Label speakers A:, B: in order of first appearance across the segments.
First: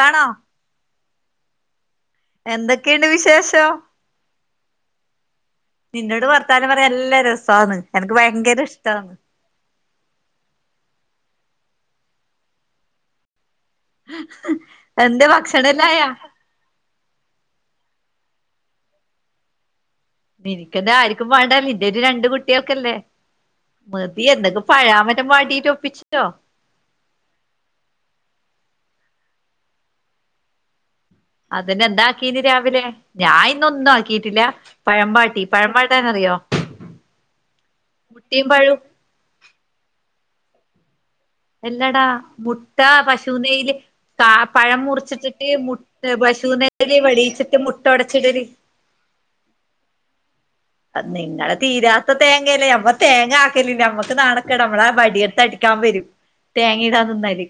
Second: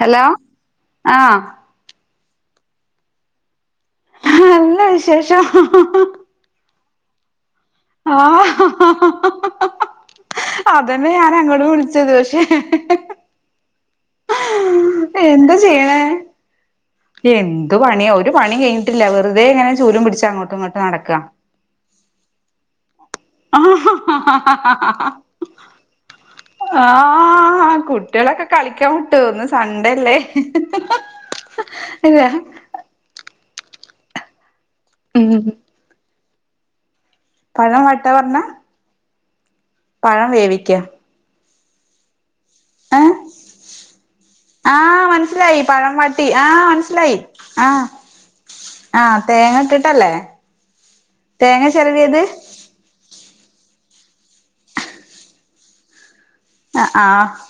A: Hello ആഹ്
B: എന്തൊക്കെയുണ്ട് വിശേഷം?
A: നല്ല വിശേഷം ഹ ഹ ഹ
B: കഥ പറയാൻ നല്ലരസാണ്
A: ആഹ് അതന്നെ ഞാൻ അങ്ങോട്ട് വിളിച്ചത് പക്ഷെ
B: എന്തെ
A: എന്താ ചെയ്യണേ
B: ഭക്ഷണല്ലായോ?
A: എന്ത് പണിയ ഒരു പണി കഴിഞ്ഞിട്ടില്ല. വെറുതെ ഇങ്ങനെ ചൂലും പിട്ച്ച്
B: [unintelligible] ആർക്കും വേണ്ട [unintelligible] ഒര് രണ്ട് കുട്ടിയേൾക്കല്ലേ, മതി എന്തൊക്കെ പഴാമറ്റം വാട്ടീറ്റ് ഒപ്പിച്ചല്ലോ.
A: ആഹ് ഹാ ഹാ കുട്ടിയാളൊക്കെ കളിക്കാൻ വിട്ടു ഇന്ന് സണ്ടല്ലേ.
B: അതിന് എന്താക്കീന് രാവിലെ ഞാൻ ഇന്ന് ഒന്നും ആക്കീട്ടില്ല. പഴം
A: ഉം
B: വാട്ടി പഴമ്പാട്ടാന്നറിയോ?
A: പഴംവാട്ടാ പർഞ്ഞ
B: പഴവും
A: പഴം വേവിക്ക
B: എല്ലടാ മുട്ട
A: ഏഹ്
B: പശുനെയ്യില് കാ പഴം
A: ആഹ്
B: മുറിച്ചിട്ടിട്ട്
A: മനസ്സിലായി പഴം
B: മുട്ട്
A: വാട്ടി ആഹ്
B: പശുനെയ്യില് വെളിയിച്ചിട്ട് മുട്ട ഒടച്ചിടല്.
A: ആ തേങ്ങ ഇട്ട്ട്ടല്ലേ?
B: അത്‌ നിങ്ങളെ തീരാത്ത തേങ്ങല്ലേ നമ്മ തേങ്ങ ആക്കല് ഇല്ല നമ്മക്ക് നാണക്കേടാ നമ്മളെ വടിയെട്ത്ത് അടിക്കാൻ വരും.
A: ആഹ് ആഹ്
B: തേങ്ങടാനിന്നാല്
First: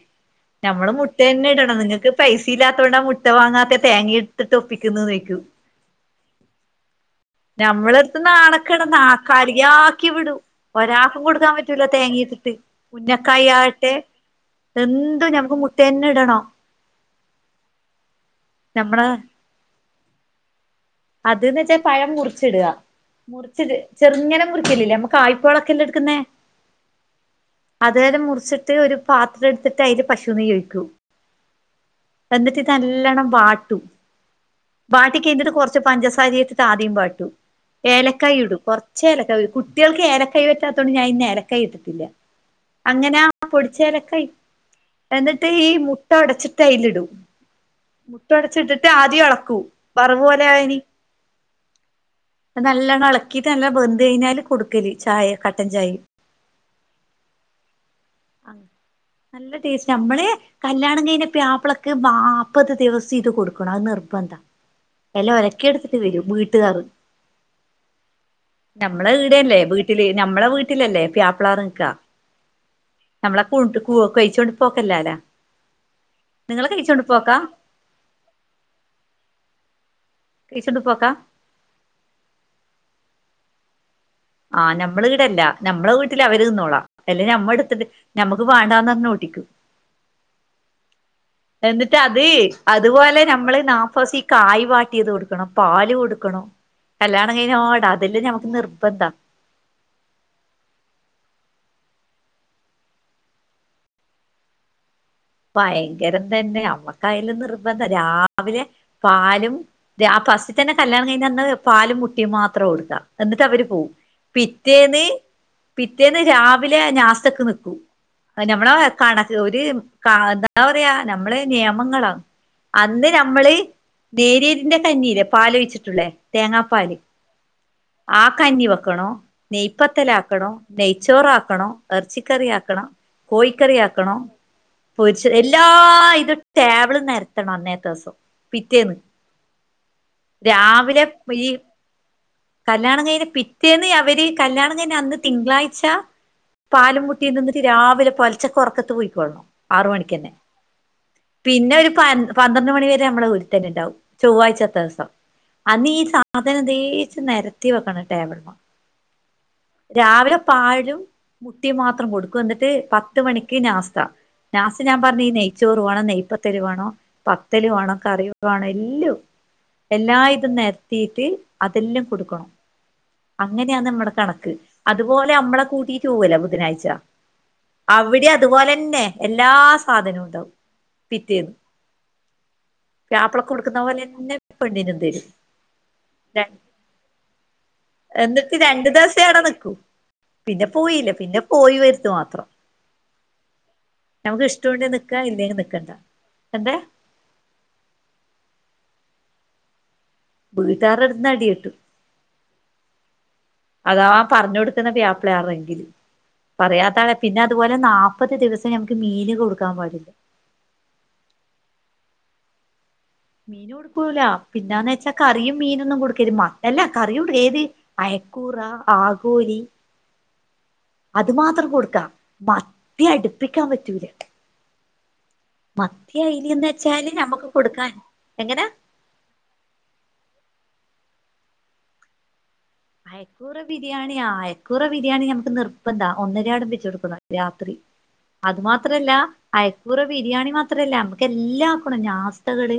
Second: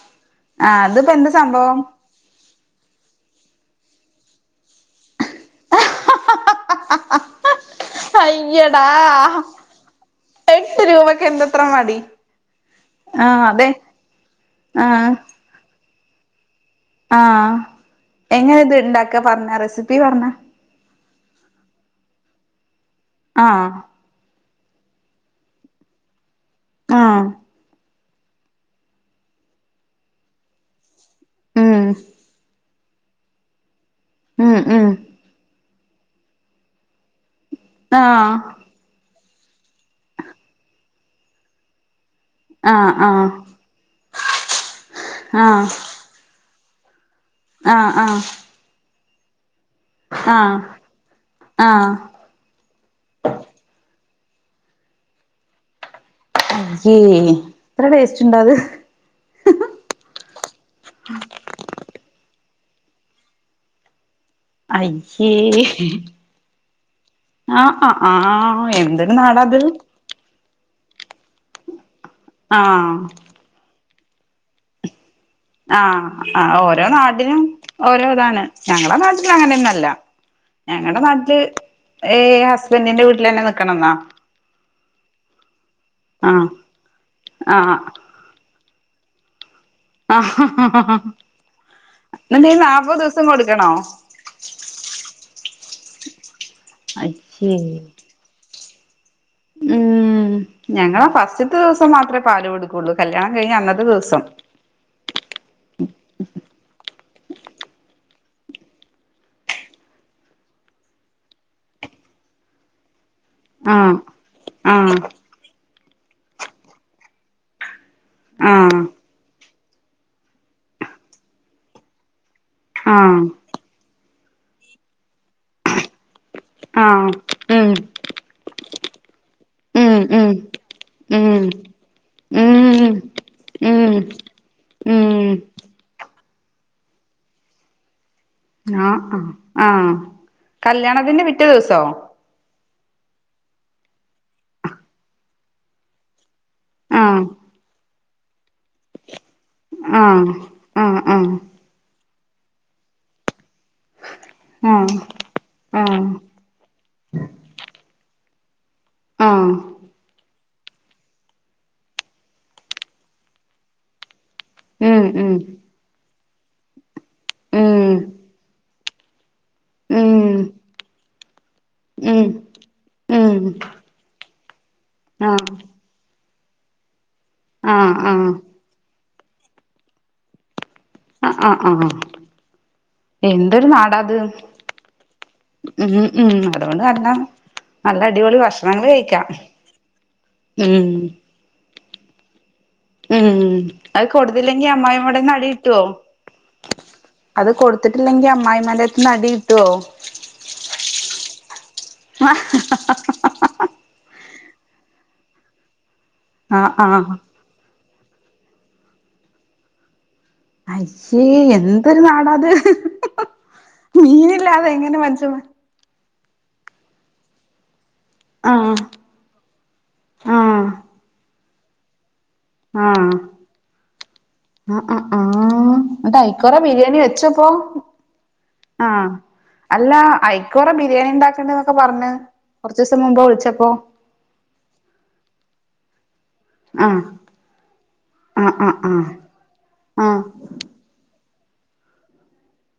A: ആഹ്
B: നമ്മള്
A: അതിപ്പോ എന്താ
B: മുട്ടന്നെ ഇടണം
A: സംഭവം
B: നിങ്ങൾക്ക്. പൈസ ഇല്ലതോണ്ട മുട്ട വാങ്ങാത്തെ തേങ്ങ ഇട്ടിട്ട് ഒപ്പിക്കുന്നേന്ന് ചോയിക്കും [unintelligible] നമ്മള്
A: അയ്യടാ
B: നാണക്കെടാ നാക്കാലി ആക്കി വിടും
A: എട്ട്
B: ഒരാക്കും
A: രൂപക്ക്
B: കൊടുക്കാൻ
A: എന്തത്ര
B: പറ്റൂല
A: മടി
B: തേങ്ങയിട്ടിട്ട്.
A: ആഹ്
B: ഉന്നക്കായ്
A: അതെ
B: യാട്ടെ
A: ആഹ്
B: എന്തും ഞമ്മക്ക് മുട്ടന്നെ ഇടണം.
A: ആഹ് എങ്ങനെ ഇത്
B: നമ്മള്
A: ഇണ്ടാക്ക പർഞ്ഞ റെസിപ്പി പർഞ്ഞ
B: അത് ന്ന് വെച്ചാ പഴം മുറിച്ചിട.
A: ആഹ്
B: മുറിച്ചിത് ചെറുങ്ങനെ മുറിക്കലില്ലേ നമ്മൾ കായ്പോളൊക്കെല്ല എടുക്കുന്നേ.
A: ആ
B: അതായത് മുറിച്ചിട്ട് ഒരു പാത്രം എടുത്തിട്ട് അതില് പശുനെയ്യ് ഒഴിക്കും
A: ഉം
B: എന്നിട്ട്. നല്ലോണം വാട്ടും.
A: ഉം ഉം
B: ഒക്കെ ഇട്ടിട്ട് കുറച്ച് പഞ്ചസാരയിട്ടിട്ട് ആദ്യംവാട്ടും.
A: ആഹ്
B: ഏലക്കായി ഇടും കൊർച്ച് ഏലക്കായിടും കുട്ടിയാൾക്ക് ഏലക്കയ് പറ്റാതോണ്ട് ഞാൻ ഇന്ന് ഏലക്കയ് ഇട്ടിട്ട്ല്ല.
A: ആഹ്
B: അങ്ങനെ ആ
A: ആഹ്
B: പൊടിച്ച ഏലക്കായ് എന്നിട്ട് ഈ
A: ആഹ്
B: മു ട്ട ഒടച്ചിട്ട് അയ്ലിടും
A: ആഹ്
B: മുട്ട
A: ആഹ്
B: ഒടച്ച് ഇട്ടിട്ട് ആദ്യം എളക്കും.
A: ആഹ് ആഹ്
B: നല്ലവണ്ണം ഇളക്കിട്ട് നല്ല ബന്ത് കഴിഞ്ഞാല് കൊടുക്കല് ചായ കട്ടൻ ചായ്
A: ഏഹ് ഇത്ര ടേസ്റ്റ് ഉണ്ടോ അത്.
B: നല്ല ടേസ്റ്റാനമ്മള് കല്ല്യാണം കഴിഞ്ഞ പ്ലാപ്പിളക്ക്‌ നാപ്പത് ദിവസം ഇത് കൊടുക്കണം അത് നിർബന്ധ.
A: അയ്യേ
B: എല്ലാ ഒലക്കെ എടുത്തിട്ട് വരും വീട്ടുകാര്.
A: ആഹ് ആ ആഹ് ആ.
B: ഞമ്മളെ വീടെല്ലേ വീട്ടില് ഞമ്മളെ വീട്ടിലല്ലേ പ്യാപ്ളാർ നിക്കാ
A: ആഹ്
B: നമ്മളെ പൂ കൊ കഴിച്ചോണ്ട് പോക്കല്ലാല്ലാ.
A: ആഹ് ആ ഓരോ നാടിനും ഓരോ ഇതാണ് ഞങ്ങളെ നാട്ടില് അങ്ങനെന്നും അല്ല
B: കഴിച്ചോണ്ട്
A: ഞങ്ങടെ
B: പോക്കാ
A: നാട്ടില് ഏഹ് ഹസ്ബൻഡിന്റെ വീട്ടിൽ തന്നെ നിക്കണംന്നാ
B: ആഹ് നമ്മുടെ ഇവിടെല്ല നമ്മളെ വീട്ടില് അവര്
A: ആഹ്
B: നിന്നോളാം അല്ല നമ്മെ
A: ആഹ്
B: എടുത്തിട്ട് നമുക്ക് വാണ്ടാന്ന് പറഞ്ഞ് ഓടിക്കും
A: [unintelligible]
B: എന്നിട്ട് അത്
A: എന്നിട്ട് ഈ നാപ്പത്
B: അതുപോലെ
A: ദിവസം
B: നമ്മള്
A: കൊടുക്കണോ
B: നാപ്പോസം ഈ കായ് വാട്ടിയത് കൊടുക്കണം പാല് കൊടുക്കണം കല്യാണം
A: അയ്യേ
B: കഴിഞ്ഞോടതില് ഞമ്മക്ക് നിർബന്ധം
A: ഉം ഞങ്ങളാ ഫസ്റ്റത്തെ ദിവസം മാത്രെ പാല് കൊടുക്കുള്ളൂ കല്യാണം കഴിഞ്ഞ് അന്നത്തെ ദിവസം
B: ഭയങ്കരം തന്നെ ഞമ്മക്കതിലും നിർബന്ധ രാവിലെ പാലും രാ ഫസ്റ്റി തന്നെ കല്യാണം കഴിഞ്ഞന്ന് പാലും മുട്ടേ മാത്ര കൊടുക്കാ എന്നിട്ട് അവര് പോവും
A: ആഹ് ആഹ്
B: പിറ്റേന്ന് പിറ്റേന്ന് രാവിലെ നാസ്ത്തക്ക് നിക്കും നമ്മള
A: ആഹ്
B: കണക്ക് ഒരു കാ എന്താ പറയാ നമ്മള് നിയമങ്ങളാ അന്ന്
A: ആഹ്
B: നമ്മള് നേരിയതിന്റെ കഞ്ഞില്ലേ പാല് വെച്ചിട്ടുള്ളേ തേങ്ങാ പാല്
A: ആഹ് ഉം
B: ആ കഞ്ഞി വെക്കണോ
A: ഉം ഉം
B: നെയ്യ്പത്തലാക്കണം
A: ഉം
B: നെയ്ച്ചോറാക്കണം എറച്ചിക്കറി ആക്കണം
A: ഉം ഉം
B: കോഴിക്കറിയാക്കണം
A: ഉം
B: പൊരിച്ച എല്ലാ ഇത് ടേബിളി നെരത്തണം അന്നേത്തെ ദിവസം
A: ആഹ്
B: പിറ്റേന്ന്
A: ആഹ് ആഹ്
B: രാവിലെ
A: കല്യാണത്തിന്റെ പിറ്റേ
B: ഈ
A: ദിവസോ
B: കല്യാണം കഴിഞ്ഞ പിറ്റേന്ന് അവര് കല്യാണം കഴിഞ്ഞ അന്ന് തിങ്കളാഴ്ച പാലും
A: ആഹ്
B: മുട്ടേ തിന്നിട്ട് രാവിലെ പൊലച്ചക്ക് ഒറക്കത്ത് പോയ്ക്കോള്ളണം ആറു മണിക്ക്
A: ആഹ്
B: തന്നെ
A: ആഹ് ആഹ്
B: പിന്നെ ഒരു പൻ പന്ത്രണ്ട് മണി വരെ നമ്മള വീട്ടി തന്നെ ഉണ്ടാവും ചൊവ്വാഴ്ചത്തെ
A: ആഹ്
B: ദിവസം അന്ന് ഈ
A: ആഹ്
B: സാ അതിനദേച്ച് നെരത്തി വെക്കണം ടേബിള്മ
A: ആഹ്
B: രാവിലെ പാലും മുട്ടയും മാത്രം കൊടുക്കും എന്നിട്ട് പത്ത് മണിക്ക് നാസ്ത നാസ്ത ഞാൻ
A: ഉം
B: പറഞ് ഈ
A: ഉം
B: നെയ്ച്ചോറ് വേണം നെയ്യ് പത്തല് വേണോ പത്തല് വേണോ കറി വേണോ എല്ലാം എല്ലാ
A: ഉം
B: ഇതും നെരത്തിട്ട് അതെല്ലാം
A: ഉം ഉം
B: കൊടുക്കണം
A: ഉം
B: അങ്ങനെയ നമ്മുടെ കണക്ക് അതുപോലെ
A: ആഹ്
B: നമ്മളെ കൂട്ടി ക്യൂല്ല ബുധനാഴ്ച
A: ആഹ്
B: അവിടെ
A: ആഹ്
B: അതുപോലെന്നെ എല്ലാ സാധനവും ഉണ്ടാവും
A: ആഹ്
B: പിറ്റേന്ന്
A: ആഹ് ആഹ്
B: പ്യാപ്പളക്ക്
A: എന്തൊരു
B: കൊടുക്കുന്ന
A: നാടാ അത്
B: പോലെന്നെ പെണ്ണിനും തരും
A: ഉം ഉം അതുകൊണ്ട് കല്യാണം നല്ല അടിപൊളി
B: എന്നിട്ട്
A: ഭക്ഷണങ്ങള്
B: രണ്ടു ദിവസേ
A: കഴിക്കാം
B: അവിടെ നിക്കൂ പിന്നെ
A: ഉം
B: പോയില്ല പിന്നെ പോയി വരുത്ത് മാത്രം
A: ഉം അത്
B: നമുക്ക്
A: കൊടുത്തില്ലെങ്കി
B: ഇഷ്ടമുണ്ടെ
A: അമ്മായി
B: നിക്കാ
A: അമ്മേടെന്ന്
B: ഇല്ലെങ്കിൽ
A: അടികിട്ടുവോ
B: നിക്കണ്ട എന്താ
A: അത് കൊടുത്തിട്ടില്ലെങ്കി അമ്മായി അമ്മേന്റെ അടുത്തുന്ന് അടി കിട്ടുവോ
B: വീട്ടുകാരുടെ അടുത്ത്ന്ന് അടികിട്ടും
A: [unintelligible]
B: അതാ പറഞ്ഞു കൊടുക്കുന്ന വ്യാപ്ള ആണെങ്കില് പറയാത്താണെ
A: ആഹ്
B: പിന്നെ അതുപോലെ നാപ്പത് ദിവസം ഞമുക്ക് മീന് കൊടുക്കാൻ പാടില്ല
A: അയ്യേ എന്തൊരു നാടാത്
B: മീൻ കൊടുക്കൂല
A: മീനില്ലാതെ
B: പിന്നന്ന്
A: എങ്ങനെ
B: വെച്ചാ
A: മനുഷ്യന്മാ
B: കറിയും മീനൊന്നും കൊടുക്കരുത് മ അല്ല കറിയോടു ഏത് അയക്കൂറ
A: ആഹ്
B: ആഗോലി
A: ആഹ്
B: അത് മാത്രം കൊടുക്കാം മത്തി അടുപ്പിക്കാൻ പറ്റൂല
A: ആഹ് ആഹ് ആഹ് ആഹ്
B: മത്തി
A: ങ്ങട്ടയ്ക്കോറ
B: അയിലന്ന്
A: ബിരിയാണി
B: വെച്ചാല്
A: വെച്ചപ്പോ
B: നമ്മുക്ക് കൊടുക്കാൻ എങ്ങനെ
A: ആഹ് അല്ല ഐക്കുറ ബിരിയാണിണ്ടാക്കെണ്ട് ന്നൊക്കെ പറഞ്ഞ് കൊറച്ച് ദിവസം മുമ്പ് വിളിച്ചപ്പോ
B: യാണി യായ് കുറെ ബിരിയാണി നമുക്ക് നിർപ്പന്താ ഒന്നരയാടം വെച്ച്
A: ആഹ്
B: കൊടുക്കണം രാത്രി
A: ആഹ്
B: അത്
A: ആഹ്
B: മാത്രല്ല അയ്ക്കൂറ
A: ആഹ്
B: ബിരിയാണി മാത്രല്ല നമുക്ക് എല്ലാം ആക്കണം നാസ്തകള്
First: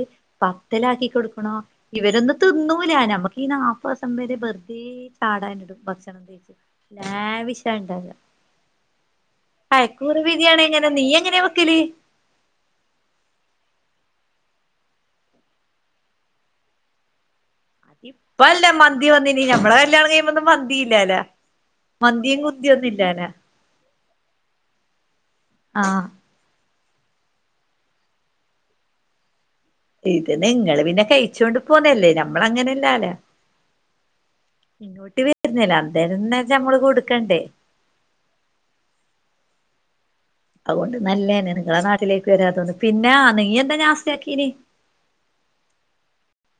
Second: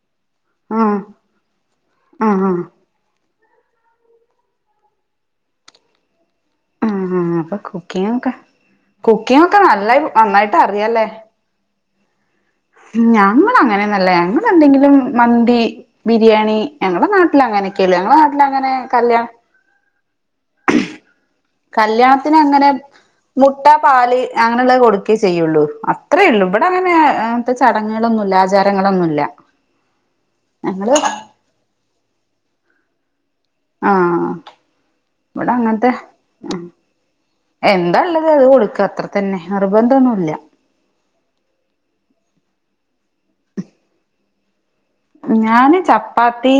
A: ആഹ് ആഹ്
B: പത്തലാക്കി കൊടുക്കണോ ഇവരൊന്നും
A: ആഹ്
B: തിന്നൂല നമുക്കി നാപ്പത് ദിവസം വരെ വെറു തീ ചാടാൻ ഇടും ഭക്ഷണം [inaudible]
A: ആഹ് ആഹ് അപ്പൊ
B: ലാവിശ
A: കുക്കിംഗ്
B: ഇണ്ടാവ
A: ഒക്കെ കുക്കിംഗ് ഒക്കെ നല്ല
B: ഐയ്ക്കൂറ
A: നന്നായിട്ട്
B: ബിരിയാണി എങ്ങനെ നീ
A: അറിയാല്ലേ
B: എങ്ങനെയ വെക്കലി
A: ഞങ്ങൾ അങ്ങനെന്നുവല്ല ഞങ്ങ എന്തെങ്കിലും മന്തി ബിരിയാണി ഞങ്ങളുടെ നാട്ടിൽ അങ്ങനെ [unintelligible] ങ്ങള നാട്ടില അങ്ങനെ കല്യാണ
B: ഞമ്മള കല്യാണം കഴിയ്പ ഒന്നും മന്തിയില്ലല്ലാ.
A: കല്യാണത്തിന് അങ്ങനെ മുട്ട പാല് അങ്ങനെയുള്ള കൊടുക്കുകേ ചെയ്യുള്ളൂ
B: ആഹ്
A: അത്രേള്ളു ഇവി ഇവിടെ അങ്ങനെ ങ്ങത്തെ ചടങ്ങുകളൊന്നും ഇല്ല ആചാരങ്ങളൊന്നുല്ല
B: ഇത് നിങ്ങള് പിന്നെ കഴിച്ചോണ്ട് പോന്നയല്ലേ ഞമ്മള് അങ്ങനെയല്ലാല
A: ആഹ്
B: ഇങ്ങോട്ട്
A: ഇവിടെ
B: വരുന്നില്ല
A: അങ്ങനത്തെ
B: അന്തേന്ന നഞമ്മള് കൊടുക്കണ്ടേ
A: എന്താ ഉള്ളത് അത് കൊടുക്ക അത്ര തന്നെ നിർബന്ധംന്നുല്ല
B: അതുകൊണ്ട് നല്ലേനെ നിങ്ങളെ നാട്ടിലേക്ക് വരാ തോന്നുന്നു പിന്നെ നീ എന്താ [unintelligible] കീന്
A: ഞാന് ചപ്പാത്തി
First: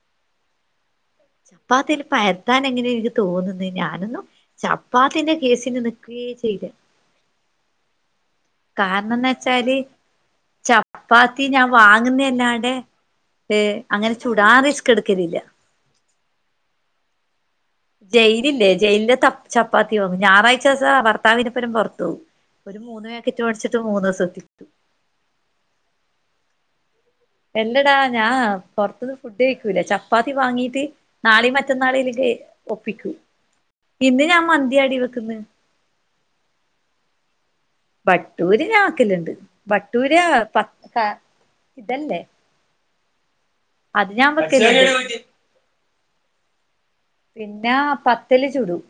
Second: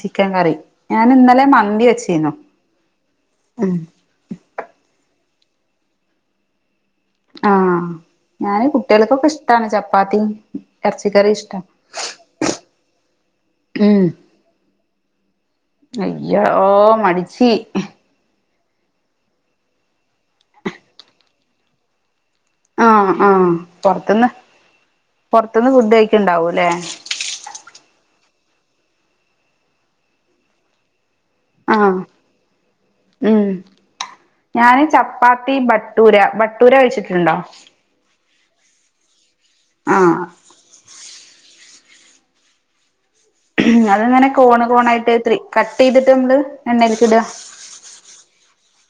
A: ചിക്കൻ കറി ഞാനിന്നലെ
B: ചപ്പാത്തില് പര്ത്താൻ എങ്ങനെ [unintelligible] തോന്നുന്നു
A: ഉം
B: ഞാനൊന്നും ചപ്പാത്തിന്റെ കേസിന് നിക്കുഎ ചെയ്യുല്ല
A: ആഹ് ഞാന് കുട്ടികൾക്കൊക്കെ
B: കാരണംന്ന്
A: ഇഷ്ടാണ്
B: വെച്ചാല്
A: ചപ്പാത്തിയും ഇറച്ചിക്കറിം
B: ചപ്പാത്തി
A: ഇഷ്ട.
B: ഏ
A: ഉം
B: അങ്ങനെ ചൂടാ റിസ്ക് എടുക്കലില്ല
A: അയ്യോ മടിച്ചി
B: ജയിലില്ലേ ജയിലെ ചപ്പാത്തി വങ്ങും ഞായറാഴ്ചേസം ഭർത്താവിനെപ്പരം പെറത്ത്‌ പോവും ഒരു മൂന്ന്
A: ആഹ്
B: പാക്കറ്റ് മടിച്ചിട്ട് മൂന്ന് ദിവസം എഡ്
A: പുറത്തുന്ന് ഫുഡ് കഴിക്കുണ്ടാവൂല്ലേ
B: എല്ലടാ ഞാൻ പോറത്തുന്ന് ഫുഡ് കഴിക്കൂല ചപ്പാത്തി വാങ്ങീട്ട് നാളെയും
A: ആഹ്
B: മറ്റന്നാളലൊക്ക ഒപ്പിക്കും
A: ഉം
B: ഇന്ന് ഞാൻ മന്തി ആടി വെക്കുന്ന
A: ട്ടൂര ബട്ടൂര കഴിച്ചിട്ടുണ്ടോ
B: ബട്ടൂരി ഞാക്കലുണ്ട്
A: ആഹ്
B: ബട്ടൂര് പ ആ ഇതല്ല
A: അത്ങ്ങനെ കോണ് കോണായിട്ട്
B: വെക്കലുണ്ട്
A: ത്രി കട്ട് ചെയ്തിട്ട് നമ്മള് എണ്ണൽക്ക് ഇടുക
B: പിന്ന പത്തല് ചുടും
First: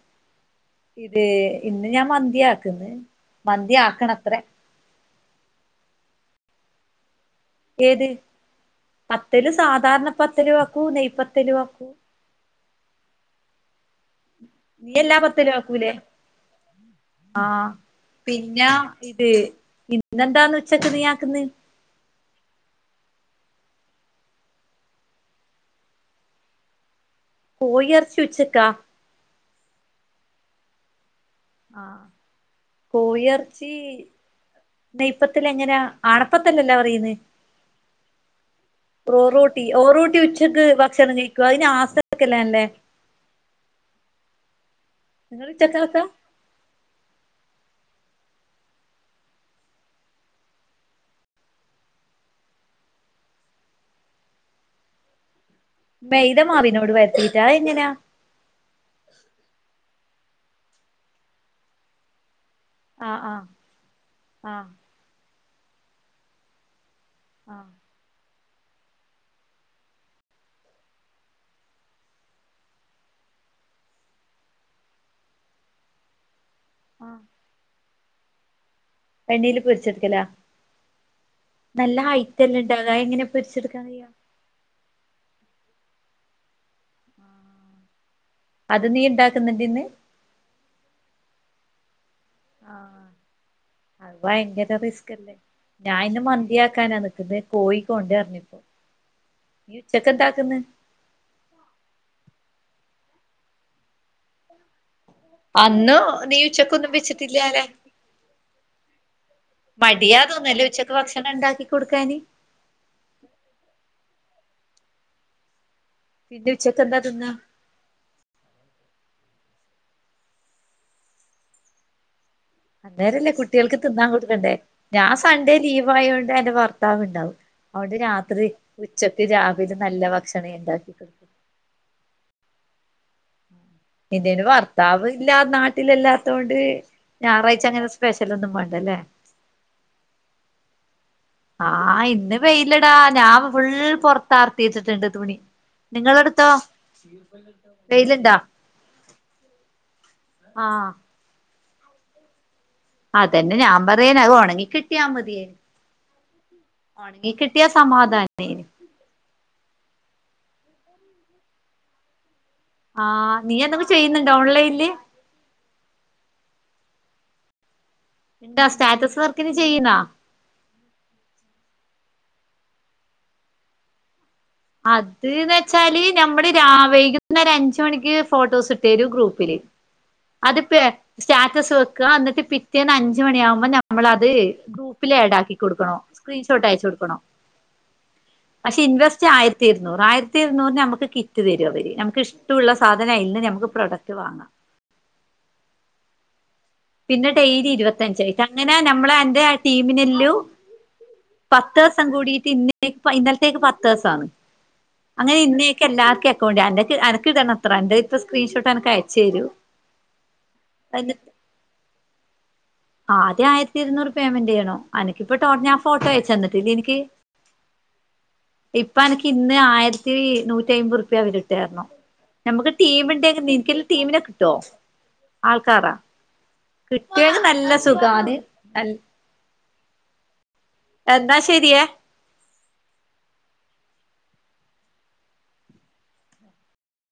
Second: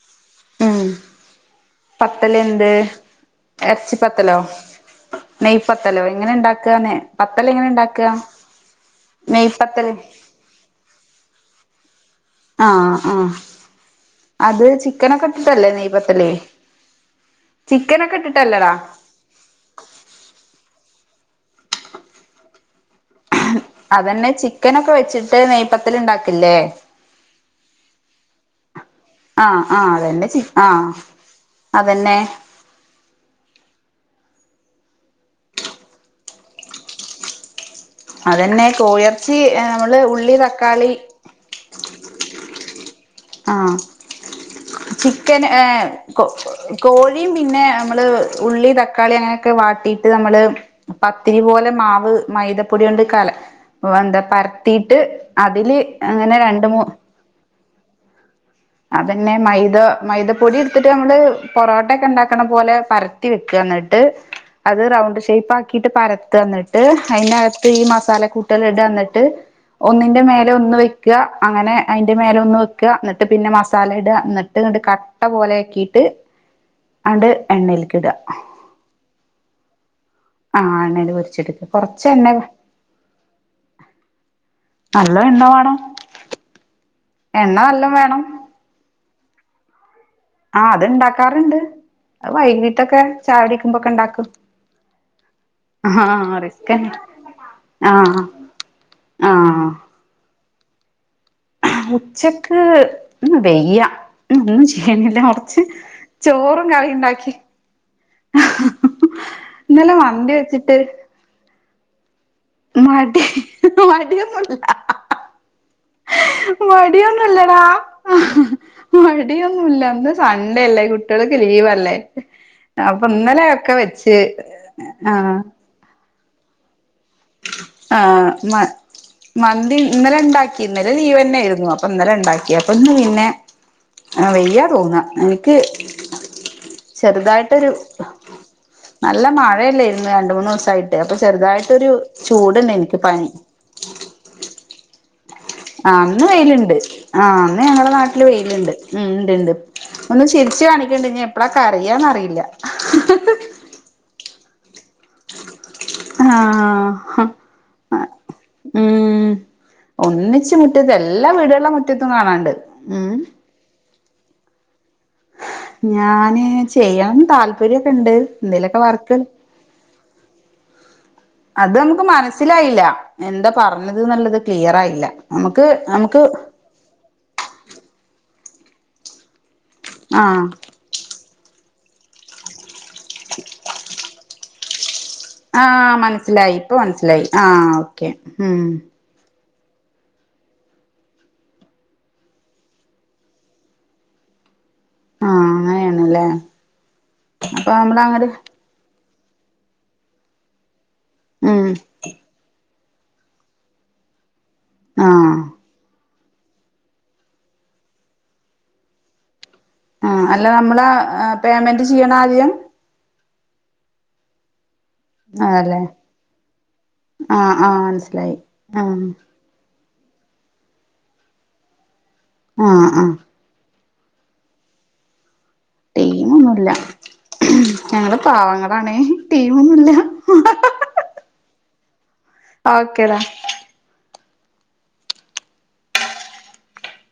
A: ഉം
B: ഇത് ഇന്ന് ഞാൻ
A: പത്തല് എന്ത്
B: മന്തിയാക്കന്ന് മന്തിയാക്കണത്ര
A: നെയപ്പത്തലോ എങ്ങനെ ഉണ്ടാക്കന്നെ പത്തല് എങ്ങനെ
B: ഏത്
A: ഉണ്ടാക്കുക നെയ്യ് പത്തല്
B: പ്പത്തല് വെക്കും നെയ്യ് പത്തല് വയ്ക്കും
A: ആഹ് ആഹ് അത്
B: നീ എല്ലാ
A: ചിക്കനൊക്കെ
B: പത്തലും
A: ഇട്ടിട്ടല്ലേ
B: ആക്കൂലേ
A: നെയപ്പത്തല്
B: ആഹ്
A: ചിക്കനൊക്കെ
B: പിന്നെ
A: ഇട്ടിട്ടല്ലേടാ
B: ഇത് ഇന്നെന്താന്ന് ഉച്ചക്ക് നീയാക്ക്ന്ന്
A: അതന്നെ ചിക്കനൊക്കെ വെച്ചിട്ട് നെയ്യ്പത്തില്ണ്ടാക്കില്ലേ
B: പോയി എറച്ചി ഉച്ചക്കാ
A: ആഹ് ആഹ് അതന്നെ ആഹ്
B: ആ
A: അതന്നെ
B: കോയിയെറച്ചി നെയ്യ്പ്പത്ത എങ്ങനാ ആണപ്പത്തല്ലല്ലാ പറയന്ന്
A: അതന്നെ കോഴിയെറച്ചി
B: ഓറോട്ടി
A: നമ്മള്
B: ഓറോട്ടി
A: ഉള്ളി
B: ഉച്ചക്ക്
A: തക്കാളി
B: ഭക്ഷണം കഴി [unintelligible]
A: ആഹ് ചിക്കന്
B: നിങ്ങള്
A: ഏ
B: ഉച്ചക്കാക്കാ
A: കൊ കോഴിം പിന്നെ നമ്മള് ഉള്ളി തക്കാളി അങ്ങനെയൊക്കെ വാട്ടിയിട്ട് നമ്മള് പത്തിരി പോലെ മാവ് മൈദപ്പൊടി കൊണ്ട് കല ഓ എന്താ പരത്തിട്ട് അതില് അങ്ങനെ
B: മെയ്ത
A: രണ്ട് മൂ
B: മാവിനോട് വെര്ത്തീറ്റാ അ എങ്ങെനാ
A: അതന്നെ മൈദ മൈദപ്പൊടി ഇട്ത്ത്ട്ട് നമ്മള് പൊറോട്ടൊക്കെ ഉണ്ടാക്ക്ണ പോലെ
B: ആഹ്
A: പരത്തി
B: ആഹ്
A: വെക്ക്അ ഇന്ന്ട്ട്
B: ആഹ്
A: അത് റൗണ്ട് ഷേപ്പാക്കീറ്റ് പരത്ത്അ ന്ന്ട്ട് ത്ത്
B: ആഹ്
A: ഐന്റകത്ത് ഈ മസാല കൂട്ട് ട്ട്ല്ടന്ന്ട്ട് ഒന്നിന്റെ മേല ഒന്ന് വെക്ക്അ അങ്ങനെ അയിന്റെ മേലെ ഒന്ന് വെക്അ ന്ന്ട്ട് ട്ട്പിന്നെ മസാലട്ആ ന്ന്ട്ട്ണ്ട് കട്ട പോലെയേകീറ്റ്
B: ആഹ്
A: അണ്ട് എണ്ണൈൽക്ക്ടാ
B: എണ്ണീല് പൊരിച്ചെട്ക്കലാ
A: ആ എണ്ണയിൽ പൊരിച്ചെടുക്കുക
B: നല്ല
A: കൊറച്ച് എണ്ണ
B: ഹൈറ്റല്ലേണ്ടാവാ എങ്ങനെ പൊരിച്ചെടുക്കാൻകയ്യാ
A: നല്ലം എണ്ണ വേണം എണ്ണ നല്ലംവേണം
B: അത് നീ എന്താക്ക്ന്ന്ണ്ട്ന്ന്
A: ആഹ് അത്ണ്ടാക്കാറ്ണ്ട് അത് വൈകീട്ടൊക്കെ ചായുടിക്കുമ്പോക്കെണ്ടാക്കും
B: വൈകീറ്റ് റിസ്കല്ലേ ഞാഇന്ന്
A: റിസ്കന്നെ
B: മന്തിയാക്കാന നിക്ക്ന്നെ
A: ആഹ്
B: കോഴിക്കൊണ്ടുവര്നിപ്പോ
A: ആഹ്
B: ഉച്ചക്കെന്താക്ക്ന്ന്
A: മുച്ചക്ക് ഇന്ന് വെയ്യ ഉം [unintelligible]
B: അന്ന് നീ ഉച്ചക്കൊന്നും വെച്ച്ട്ട്ല്യാലോ
A: ഇന്നലെ
B: മടിയാ
A: മന്തി
B: തോന്നൊല്ലേ
A: വെച്ചിട്ട്
B: ഉച്ചക്ക് ഭക്ഷണം ഇണ്ടാക്കി കൊടുക്കാന്
A: മടി മടിയൊന്നല്ല അ അ ആ
B: പിന്നെ ഉച്ചക്ക് എന്താ തിന്നാ
A: മടിയൊന്നുല്ലടാ ആഹ്ഹ്ഹ് മടിയൊന്നുല്ല ഇന്ന് സണ്ടെല്ലേ കുട്ടിയോളൊക്കെ ലീവല്ലേ അപ്പൊ
B: അന്നേരല്ലേ
A: ഇന്നലെ ഒക്കെ
B: കുട്ടിയേൾക്ക് തിന്നാൻ
A: വെച്ച്
B: കൊടുക്കണ്ടേ ഞാ
A: ആഹ്
B: സൺഡേ ലീവായോണ്ട് എന്റെ ഭർത്താവ് ണ്ടാവും
A: ആഹ് മ്അ
B: രാവിലെ
A: മന്തി
B: നല്ല
A: ഇന്നലെ
B: ഭക്ഷണേ
A: ഇണ്ടാക്കി
B: ഉണ്ടാക്കി
A: ഇന്നലെ
B: കൊടുക്കു
A: ലീവെ ന്നേര്ന്നു അ പ്പന്നലെ ഇണ്ടാക്ക്യപ്പ ഇന്ന് പിന്നെ ആഹ്
B: എന്റെന്
A: വെയ്യാ തോന്നാ
B: ഭർത്താവ് ഇല്ല
A: എനിക്ക്
B: നാട്ടിലില്ലാത്തോണ്ട് ഞാറായ്ച
A: ചെറുതായിട്ടൊരു
B: അങ്ങനെ സ്പെഷ് റ്റലന്നും വാണ്ടല്ലേ
A: നല്ല മഴയെല്ലേര്ന്ന് രണ്ട് മൂന്നൂസായിട്ട് അപ്പ ചെറ്തായിട്ടൊരു
B: ആഹ് ഇന്ന് പെയ്ലടാ ഞാ ഫുൾ പൊർത്താർത്തിയിച്ച്ട്ട്ണ്ട് തുണി
A: ആഹ് ഇന്ന്
B: നിങ്ങളെടുത്തോ
A: വെയ്ല്ണ്ട് ആഹ് ഇന്ന് ഞങ്ങളെ നാട്ടില്
B: വെയിലുണ്ടോ
A: വെയ്ല്ണ്ട് ഉം ഇണ്ട്ണ്ട് ഒന്ന് ചിരിച്ച്
B: ആഹ്
A: ആണിക്ക്ണ്ട് ഇഞ്ഞെ എപ്പളാ കരായാന്നറിയില്യ
B: അതന്നെ ഞാപറയന് അത് ഒണങ്ങി കിട്ടിയാമതിയേന്
A: ആഹ്
B: ഒണങ്ങി കിട്ടിയാസമാധാനേന്
A: ഉം ഒന്നിച്ച് മുറ്റത്ത് എല്ലാ വീട്കള്ടെ മുറ്റത്തും കാണാണ്ട് ഉം
B: ആഹ് നീ എന്തൊങ്കിലും ചെയ്യ്ന്ന്ണ്ടോ ഓൺലൈൻല്
A: ഞാന് ചെയ്യാന് താല്പര്യൊക്കെണ്ട്
B: എന്താ
A: ൻന്തേലെക്കെ വർക്ക്
B: സ്റ്റാറ്റസ് വർക്കിന് ചെയ്യുന്നാ
A: അതൊന്നുപ്പൊ മനസ്സിലായില്ല എന്താ പറഞ്ഞത് ന്ള്ളത് ക്ലിയറായില്ല
B: അത് ന്ന്
A: നമക്ക്
B: വെച്ചാല്
A: നമക്ക്
B: നമ്മള് രാ വൈക്ന്നേരം അഞ്ചു മണിക്ക് ഫോട്ടോസ് ഇട്ടേരും ഗ്രൂപ്പില്
A: ആഹ്
B: അതിപ്പെ എട്ട് സ്റ്റാറ്റസ് വെക്കാന്ന്ട്ട് പിറ്റേന്ന് അഞ്ച്മണിയാവുമ്പോ നമ്മളത് ഗ്രൂ പ്പിലേടാക്കി കൊടുക്കണോ
A: ആഹ് മനസ്സിലായി
B: സ്ക്രീൻഷോട്ട്
A: ഇപ്പൊ
B: അയച്ചൊട്ക്കണോ
A: മനസ്സിലായി ആഹ് ഓക്കെ ഉം
B: പക്ഷെ ഇൻവെസ് ച്ച്ആയ്ര്ത്തി ഇര്ന്നൂറ് ആയിര്ത്തി ഇര്ന്നൂറിന് ഞമ്മക്ക് കിറ്റ് തെരും അവര് നമുക്ക് ഇഷ്ടുള്ള സാധനൈ ല്ന്ന് ഞമുക്ക് പ്രൊഡക്ട് വാങ്ങാ
A: ആഹ് അങ്ങനേണ് ലെ
B: പിന്നെ ഡെെലി ഇരുവത്തഞ്ചായിറ്റ് അങ്ങനെ നമ്മളെ അന്റെ ആഹ് ടീമിനെല്ലും
A: ഉം
B: പത്ത് സ് സം കൂടീറ്റ് ഇന്നെ ഇന്നെലെത്തേക്ക് പത്ത്സ്വാവും
A: ആഹ്
B: അങ്ങനെ ഇന്നേക്കെ എല്ലാർക്കെ കാേണ്ടിഅന്റക്ക് അനക്ക് ഇട്ണത്രണ്ട് ട്ത്ത സ്ക്രീൻഷോട്ട്നക്ക് അയച്ചെരും
A: ആഹ് അല്ല നമ്മള് ആഹ് ആഹ് പേയ്മെന്റ് ച്യ്യണാദ്യം
B: ആദ്യം ആയിരത്തി ഇര്ന്നൂറ് പേയ്മെന്റ്യ്യണം അനിക്കിപ്പ ടോ ഞാൻ
A: അതല്ലേ
B: ഫോട്ടോഅയച്ച ന്നാട്ടില്ലേ എനിക്ക്
A: ആഹ് ആഹ് മനസ്സിലായി
B: ഇപ്പ
A: ആഹ്
B: അനിക്ക് ഇന്ന് ആയിരത്തി നൂറ്റി അയിമ്പത് രുപ്യ അവരിട്ടാരരുന്നു നമുക്ക്
A: ആഹ് ആഹ്
B: ടീമിണ്ട ടീമിനെ കിട്ടുവോ ആൾക്കാര
A: ടീം ഒന്നുല്ല ഞങ്ങള്
B: സുഖാണ്
A: പാവങ്ങളാണെ ടീം ഒന്നുല്ല.
B: എന്നാ ശരിയേ
A: ഓക്കേ ടാ